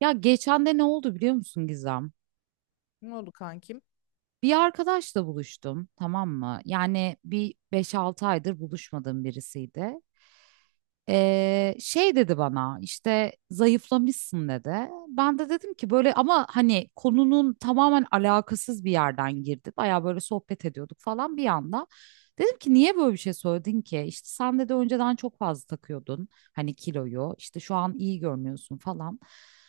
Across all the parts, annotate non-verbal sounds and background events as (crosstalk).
Ya geçen de ne oldu biliyor musun Gizem? Ne oldu kankim? Bir arkadaşla buluştum, tamam mı? Yani bir 5-6 aydır buluşmadığım birisiydi. Şey dedi bana işte zayıflamışsın dedi. Ben de dedim ki böyle ama hani konunun tamamen alakasız bir yerden girdi. Baya böyle sohbet ediyorduk falan bir anda. Dedim ki niye böyle bir şey söyledin ki? İşte sen dedi önceden çok fazla takıyordun hani kiloyu işte şu an iyi görünüyorsun falan.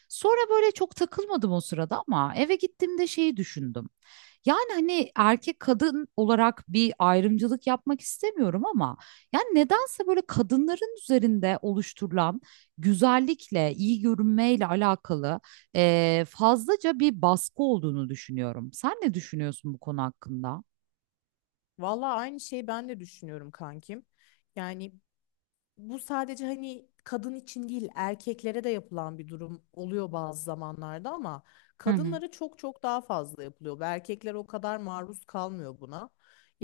Sonra böyle çok takılmadım o sırada ama eve gittiğimde şeyi düşündüm. Yani hani erkek kadın olarak bir ayrımcılık yapmak istemiyorum ama yani nedense böyle kadınların üzerinde oluşturulan güzellikle, iyi görünmeyle alakalı fazlaca bir baskı olduğunu düşünüyorum. Sen ne düşünüyorsun bu konu hakkında? Vallahi aynı şeyi ben de düşünüyorum kankim. Yani bu sadece hani kadın için değil erkeklere de yapılan bir durum oluyor bazı zamanlarda ama Hı hı. kadınlara çok çok daha fazla yapılıyor. Ve erkekler o kadar maruz kalmıyor buna.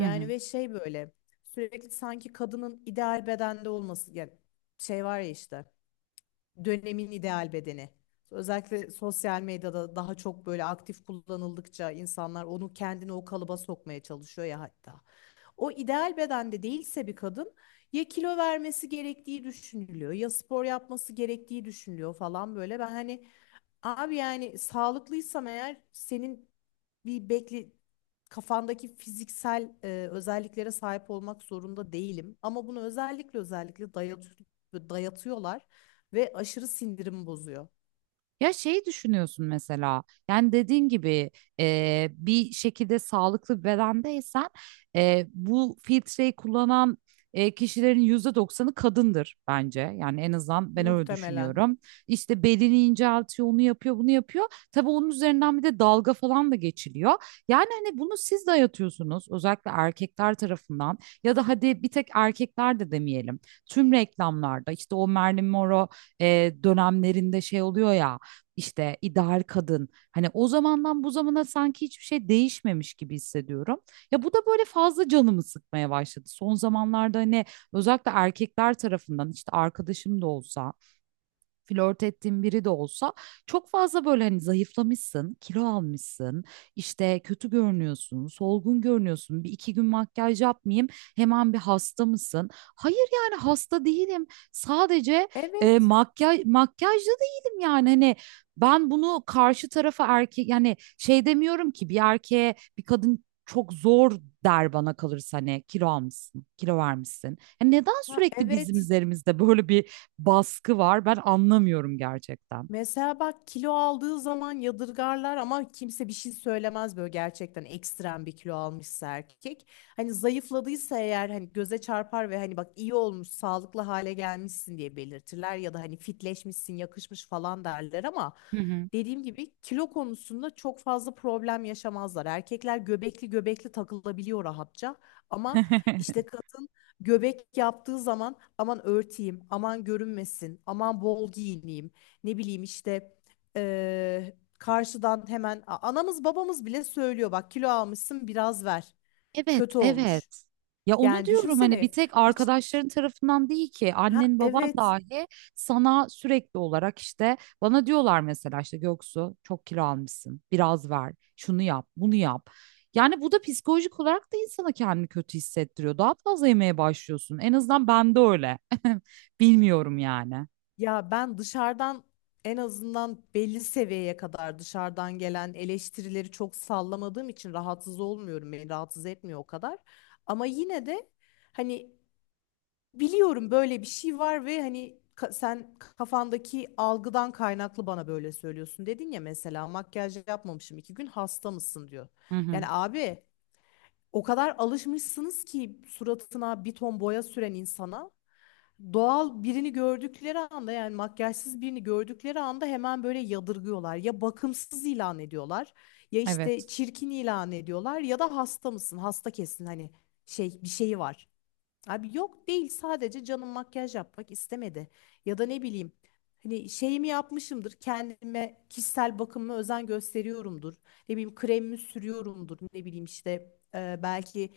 Hı hı. ve şey böyle sürekli sanki kadının ideal bedende olması yani şey var ya işte. Dönemin ideal bedeni. Özellikle sosyal medyada daha çok böyle aktif kullanıldıkça insanlar onu kendini o kalıba sokmaya çalışıyor ya hatta. O ideal bedende değilse bir kadın ya kilo vermesi gerektiği düşünülüyor ya spor yapması gerektiği düşünülüyor falan böyle. Ben hani abi yani sağlıklıysam eğer senin bir bekle kafandaki fiziksel özelliklere sahip olmak zorunda değilim. Ama bunu özellikle özellikle dayatıyorlar ve aşırı sindirim bozuyor Ya şey düşünüyorsun mesela yani dediğin gibi bir şekilde sağlıklı bir bedendeysen bu filtreyi kullanan kişilerin %90'ı kadındır bence. Yani en azından ben öyle muhtemelen. düşünüyorum. İşte belini inceltiyor, onu yapıyor, bunu yapıyor. Tabii onun üzerinden bir de dalga falan da geçiliyor. Yani hani bunu siz dayatıyorsunuz özellikle erkekler tarafından ya da hadi bir tek erkekler de demeyelim. Tüm reklamlarda işte o Marilyn Monroe dönemlerinde şey oluyor ya işte ideal kadın. Hani o zamandan bu zamana sanki hiçbir şey değişmemiş gibi hissediyorum. Ya bu da böyle fazla canımı sıkmaya başladı. Son zamanlarda hani özellikle erkekler tarafından işte arkadaşım da olsa flört ettiğin biri de olsa çok fazla böyle hani zayıflamışsın, kilo almışsın, işte kötü görünüyorsun, solgun görünüyorsun. Bir iki gün makyaj yapmayayım, hemen bir hasta mısın? Hayır yani hasta değilim. Sadece Evet. makyajlı değilim yani hani ben bunu karşı tarafa erkek yani şey demiyorum ki bir erkeğe bir kadın çok zor der bana kalırsa hani kilo almışsın, kilo vermişsin. Ya neden Ha, sürekli bizim evet. üzerimizde böyle bir baskı var. Ben anlamıyorum gerçekten. Mesela bak kilo aldığı zaman yadırgarlar ama kimse bir şey söylemez böyle gerçekten ekstrem bir kilo almışsa erkek. Hani zayıfladıysa eğer hani göze çarpar ve hani bak iyi olmuş, sağlıklı hale gelmişsin diye belirtirler ya da hani fitleşmişsin, yakışmış falan derler ama Hı hı. dediğim gibi kilo konusunda çok fazla problem yaşamazlar. Erkekler göbekli göbekli takılabiliyor rahatça ama işte (laughs) kadın göbek yaptığı zaman aman örteyim, aman görünmesin, aman bol giyineyim ne bileyim işte karşıdan hemen anamız babamız bile söylüyor bak kilo almışsın biraz ver Evet, kötü olmuş. evet. Ya onu Yani diyorum hani bir düşünsene tek hiç arkadaşların tarafından değil ki ha annen baban evet dahi sana sürekli olarak işte bana diyorlar mesela işte Göksu çok kilo almışsın biraz ver şunu yap bunu yap. Yani bu da psikolojik olarak da insana kendini kötü hissettiriyor. Daha fazla yemeye başlıyorsun. En azından bende öyle. (laughs) Bilmiyorum yani. ya ben dışarıdan en azından belli seviyeye kadar dışarıdan gelen eleştirileri çok sallamadığım için rahatsız olmuyorum beni rahatsız etmiyor o kadar. Ama yine de hani biliyorum böyle bir şey var ve hani sen kafandaki algıdan kaynaklı bana böyle söylüyorsun dedin ya mesela makyaj yapmamışım iki gün hasta mısın diyor. Hı hı. Yani abi o kadar alışmışsınız ki suratına bir ton boya süren insana doğal birini gördükleri anda yani makyajsız birini gördükleri anda hemen böyle yadırgıyorlar. Ya bakımsız ilan ediyorlar ya işte Evet. çirkin ilan ediyorlar ya da hasta mısın hasta kesin hani şey bir şeyi var. Abi yok değil sadece canım makyaj yapmak istemedi. Ya da ne bileyim hani şeyimi yapmışımdır kendime kişisel bakımıma özen gösteriyorumdur. Ne bileyim kremimi sürüyorumdur ne bileyim işte belki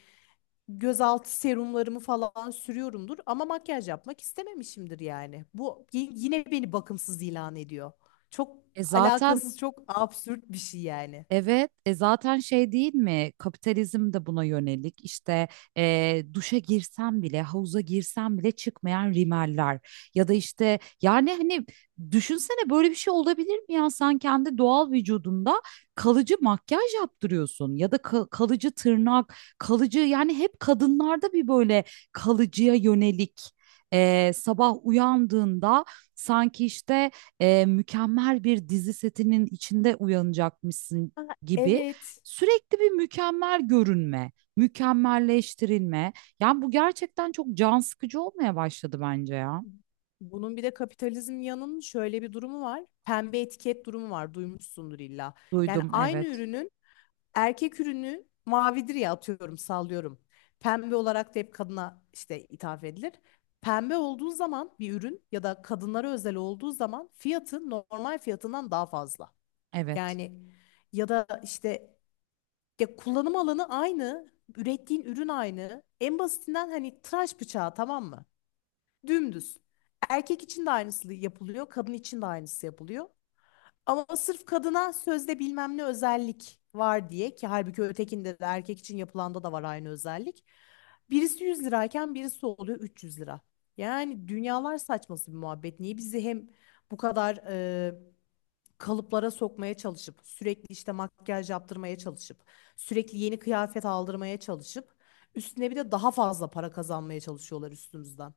gözaltı serumlarımı falan sürüyorumdur. Ama makyaj yapmak istememişimdir yani. Bu yine beni bakımsız ilan ediyor. Çok E zaten alakasız çok absürt bir şey yani. Evet, e zaten şey değil mi? Kapitalizm de buna yönelik. İşte duşa girsem bile, havuza girsem bile çıkmayan rimeller ya da işte yani hani düşünsene böyle bir şey olabilir mi ya? Sen kendi doğal vücudunda kalıcı makyaj yaptırıyorsun ya da kalıcı tırnak, kalıcı yani hep kadınlarda bir böyle kalıcıya yönelik sabah uyandığında sanki işte mükemmel bir dizi setinin içinde uyanacakmışsın Aa, gibi evet. sürekli bir mükemmel görünme, mükemmelleştirilme. Yani bu gerçekten çok can sıkıcı olmaya başladı bence ya. Bunun bir de kapitalizm yanının şöyle bir durumu var. Pembe etiket durumu var. Duymuşsundur illa. Yani Duydum aynı evet, ürünün erkek ürünü mavidir ya atıyorum sallıyorum. Pembe olarak da hep kadına işte ithaf edilir. Pembe olduğu zaman bir ürün ya da kadınlara özel olduğu zaman fiyatı normal fiyatından daha fazla. evet. Yani ya da işte ya kullanım alanı aynı, ürettiğin ürün aynı. En basitinden hani tıraş bıçağı tamam mı? Dümdüz. Erkek için de aynısı yapılıyor, kadın için de aynısı yapılıyor. Ama sırf kadına sözde bilmem ne özellik var diye ki halbuki ötekinde de erkek için yapılanda da var aynı özellik. Birisi 100 lirayken birisi oluyor 300 lira. Yani dünyalar saçması bir muhabbet. Niye bizi hem bu kadar kalıplara sokmaya çalışıp sürekli işte makyaj yaptırmaya çalışıp sürekli yeni kıyafet aldırmaya çalışıp üstüne bir de daha fazla para kazanmaya çalışıyorlar üstümüzden.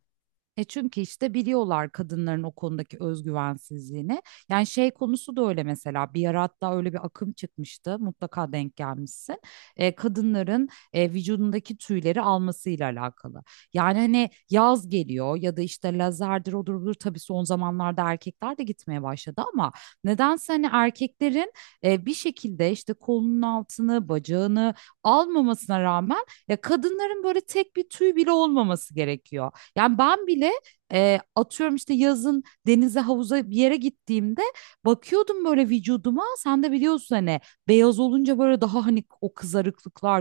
Çünkü işte biliyorlar kadınların o konudaki özgüvensizliğini. Yani şey konusu da öyle mesela bir ara hatta öyle bir akım çıkmıştı mutlaka denk gelmişsin. Kadınların vücudundaki tüyleri almasıyla alakalı. Yani hani yaz geliyor ya da işte lazerdir odur budur tabii son zamanlarda erkekler de gitmeye başladı ama nedense hani erkeklerin bir şekilde işte kolunun altını bacağını almamasına rağmen ya kadınların böyle tek bir tüy bile olmaması gerekiyor. Yani ben bile atıyorum işte yazın denize havuza bir yere gittiğimde bakıyordum böyle vücuduma. Sen de biliyorsun hani beyaz olunca böyle daha hani o kızarıklıklar,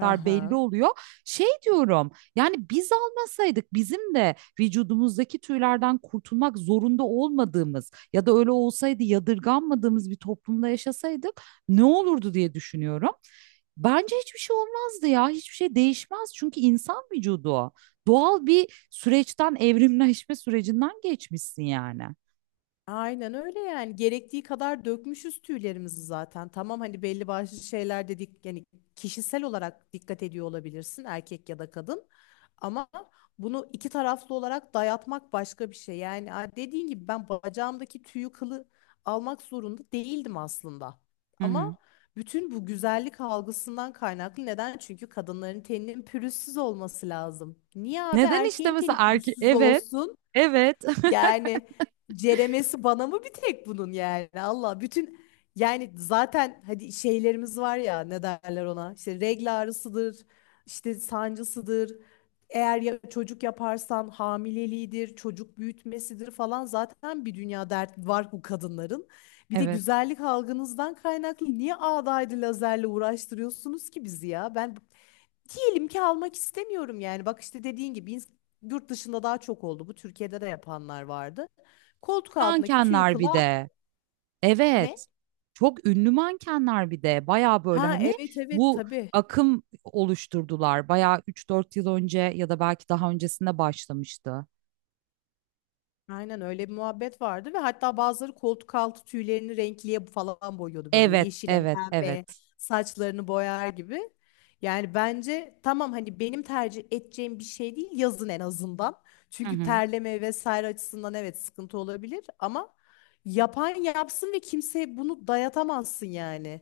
Hı belli hı. oluyor. Şey diyorum yani biz almasaydık bizim de vücudumuzdaki tüylerden kurtulmak zorunda olmadığımız ya da öyle olsaydı yadırganmadığımız bir toplumda yaşasaydık ne olurdu diye düşünüyorum. Bence hiçbir şey olmazdı ya. Hiçbir şey değişmez. Çünkü insan vücudu o. Doğal bir süreçten, evrimleşme sürecinden geçmişsin yani. Aynen öyle yani gerektiği kadar dökmüşüz tüylerimizi zaten. Tamam hani belli başlı şeyler dedik yani kişisel olarak dikkat ediyor olabilirsin erkek ya da kadın. Ama bunu iki taraflı olarak dayatmak başka bir şey. Yani dediğin gibi ben bacağımdaki tüyü kılı almak zorunda değildim aslında. Hı hı. Ama bütün bu güzellik algısından kaynaklı neden? Çünkü kadınların teninin pürüzsüz olması lazım. Niye abi Neden işte erkeğin mesela teni erkek... pürüzsüz Evet, olsun? evet, Yani ceremesi bana mı bir tek bunun yani Allah bütün yani zaten hadi şeylerimiz var ya ne derler ona işte regl ağrısıdır işte sancısıdır eğer ya çocuk yaparsan hamileliğidir çocuk büyütmesidir falan zaten bir dünya dert var bu kadınların (laughs) bir de evet. güzellik algınızdan kaynaklı niye ağdaydı lazerle uğraştırıyorsunuz ki bizi ya ben diyelim ki almak istemiyorum yani. Bak işte dediğin gibi yurt dışında daha çok oldu. Bu Türkiye'de de yapanlar vardı. Koltuk altındaki tüyü Mankenler bir kılağı de. ne? Evet. Çok ünlü mankenler bir de. Baya böyle Ha hani evet evet bu tabii. akım oluşturdular. Baya 3-4 yıl önce ya da belki daha öncesinde başlamıştı. Aynen öyle bir muhabbet vardı ve hatta bazıları koltuk altı tüylerini renkliye falan boyuyordu böyle Evet, yeşilen evet, pembe evet. saçlarını boyar gibi. Yani bence tamam hani benim tercih edeceğim bir şey değil yazın en azından. Hı Çünkü hı. terleme vesaire açısından evet sıkıntı olabilir ama yapan yapsın ve kimseye bunu dayatamazsın yani.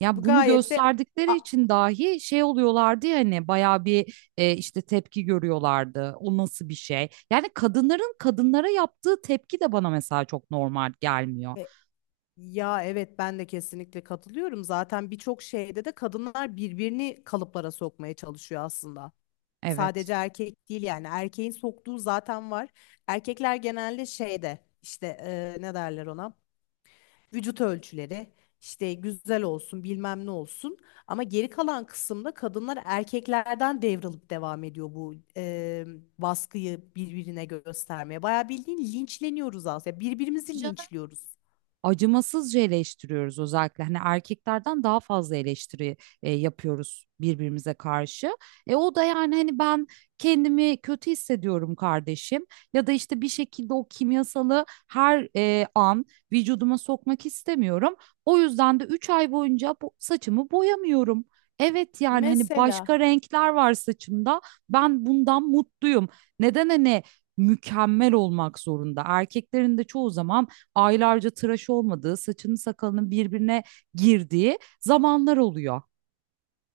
Ya Bu bunu gayet de gösterdikleri A- için dahi şey oluyorlardı ya hani bayağı bir işte tepki görüyorlardı. O nasıl bir şey? Yani kadınların kadınlara yaptığı tepki de bana mesela çok normal gelmiyor. e, ya evet ben de kesinlikle katılıyorum. Zaten birçok şeyde de kadınlar birbirini kalıplara sokmaya çalışıyor aslında. Evet. Sadece erkek değil yani erkeğin soktuğu zaten var. Erkekler genelde şeyde işte ne derler ona? Vücut ölçüleri işte güzel olsun bilmem ne olsun. Ama geri kalan kısımda kadınlar erkeklerden devralıp devam ediyor bu baskıyı birbirine göstermeye. Bayağı bildiğin linçleniyoruz aslında. Birbirimizi linçliyoruz. Acımasızca eleştiriyoruz özellikle. Hani erkeklerden daha fazla eleştiri yapıyoruz birbirimize karşı. E o da yani hani ben kendimi kötü hissediyorum kardeşim ya da işte bir şekilde o kimyasalı her an vücuduma sokmak istemiyorum. O yüzden de 3 ay boyunca saçımı boyamıyorum. Evet yani hani Mesela başka renkler var saçımda. Ben bundan mutluyum. Neden hani mükemmel olmak zorunda? Erkeklerin de çoğu zaman aylarca tıraş olmadığı, saçının sakalının birbirine girdiği zamanlar oluyor.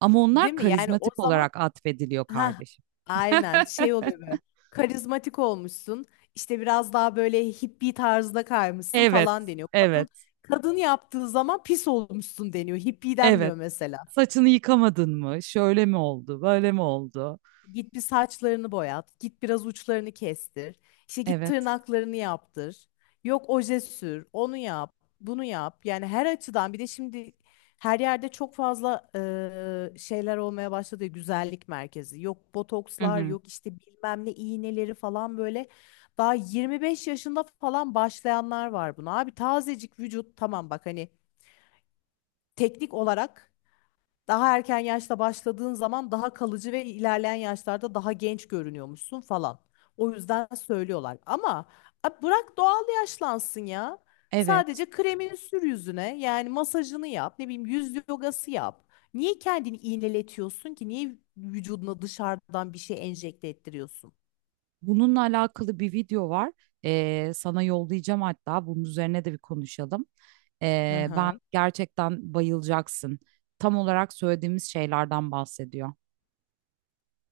Ama değil onlar mi? Yani o karizmatik zaman olarak atfediliyor ha, kardeşim. aynen (laughs) şey oluyor böyle. Karizmatik olmuşsun. İşte biraz daha böyle hippie tarzda kaymışsın Evet, falan deniyor. Kadın evet, kadın yaptığı zaman pis olmuşsun deniyor. Hippie evet. denmiyor mesela. Saçını yıkamadın mı? Şöyle mi oldu? Böyle mi oldu? Git bir saçlarını boyat, git biraz uçlarını kestir, işte git Evet. tırnaklarını yaptır, yok oje sür, onu yap, bunu yap. Yani her açıdan bir de şimdi her yerde çok fazla şeyler olmaya başladı ya, güzellik merkezi. Yok Hı botokslar, hı. yok işte bilmem ne iğneleri falan böyle. Daha 25 yaşında falan başlayanlar var buna. Abi tazecik vücut tamam bak hani teknik olarak daha erken yaşta başladığın zaman daha kalıcı ve ilerleyen yaşlarda daha genç görünüyormuşsun falan. O yüzden söylüyorlar. Ama abi bırak doğal yaşlansın ya. Evet. Sadece kremini sür yüzüne. Yani masajını yap. Ne bileyim yüz yogası yap. Niye kendini iğneletiyorsun ki? Niye vücuduna dışarıdan bir şey enjekte ettiriyorsun? Bununla alakalı bir video var. Sana yollayacağım hatta. Bunun üzerine de bir konuşalım. Ben Aha. gerçekten bayılacaksın. Tam olarak söylediğimiz şeylerden bahsediyor.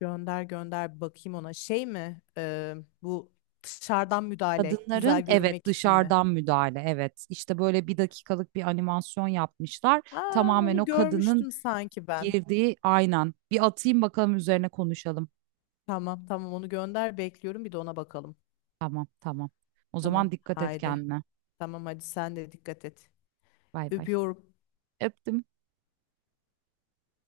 Gönder gönder bir bakayım ona. Şey mi? Bu dışarıdan müdahale Kadınların güzel evet görünmek için mi? dışarıdan müdahale evet işte böyle bir dakikalık bir animasyon yapmışlar Aa, tamamen onu o kadının görmüştüm sanki ben. girdiği aynen bir atayım bakalım üzerine konuşalım Tamam tamam onu gönder bekliyorum bir de ona bakalım. tamam tamam o Tamam zaman dikkat et haydi. kendine Tamam hadi sen de dikkat et. bay bay Öpüyorum. öptüm.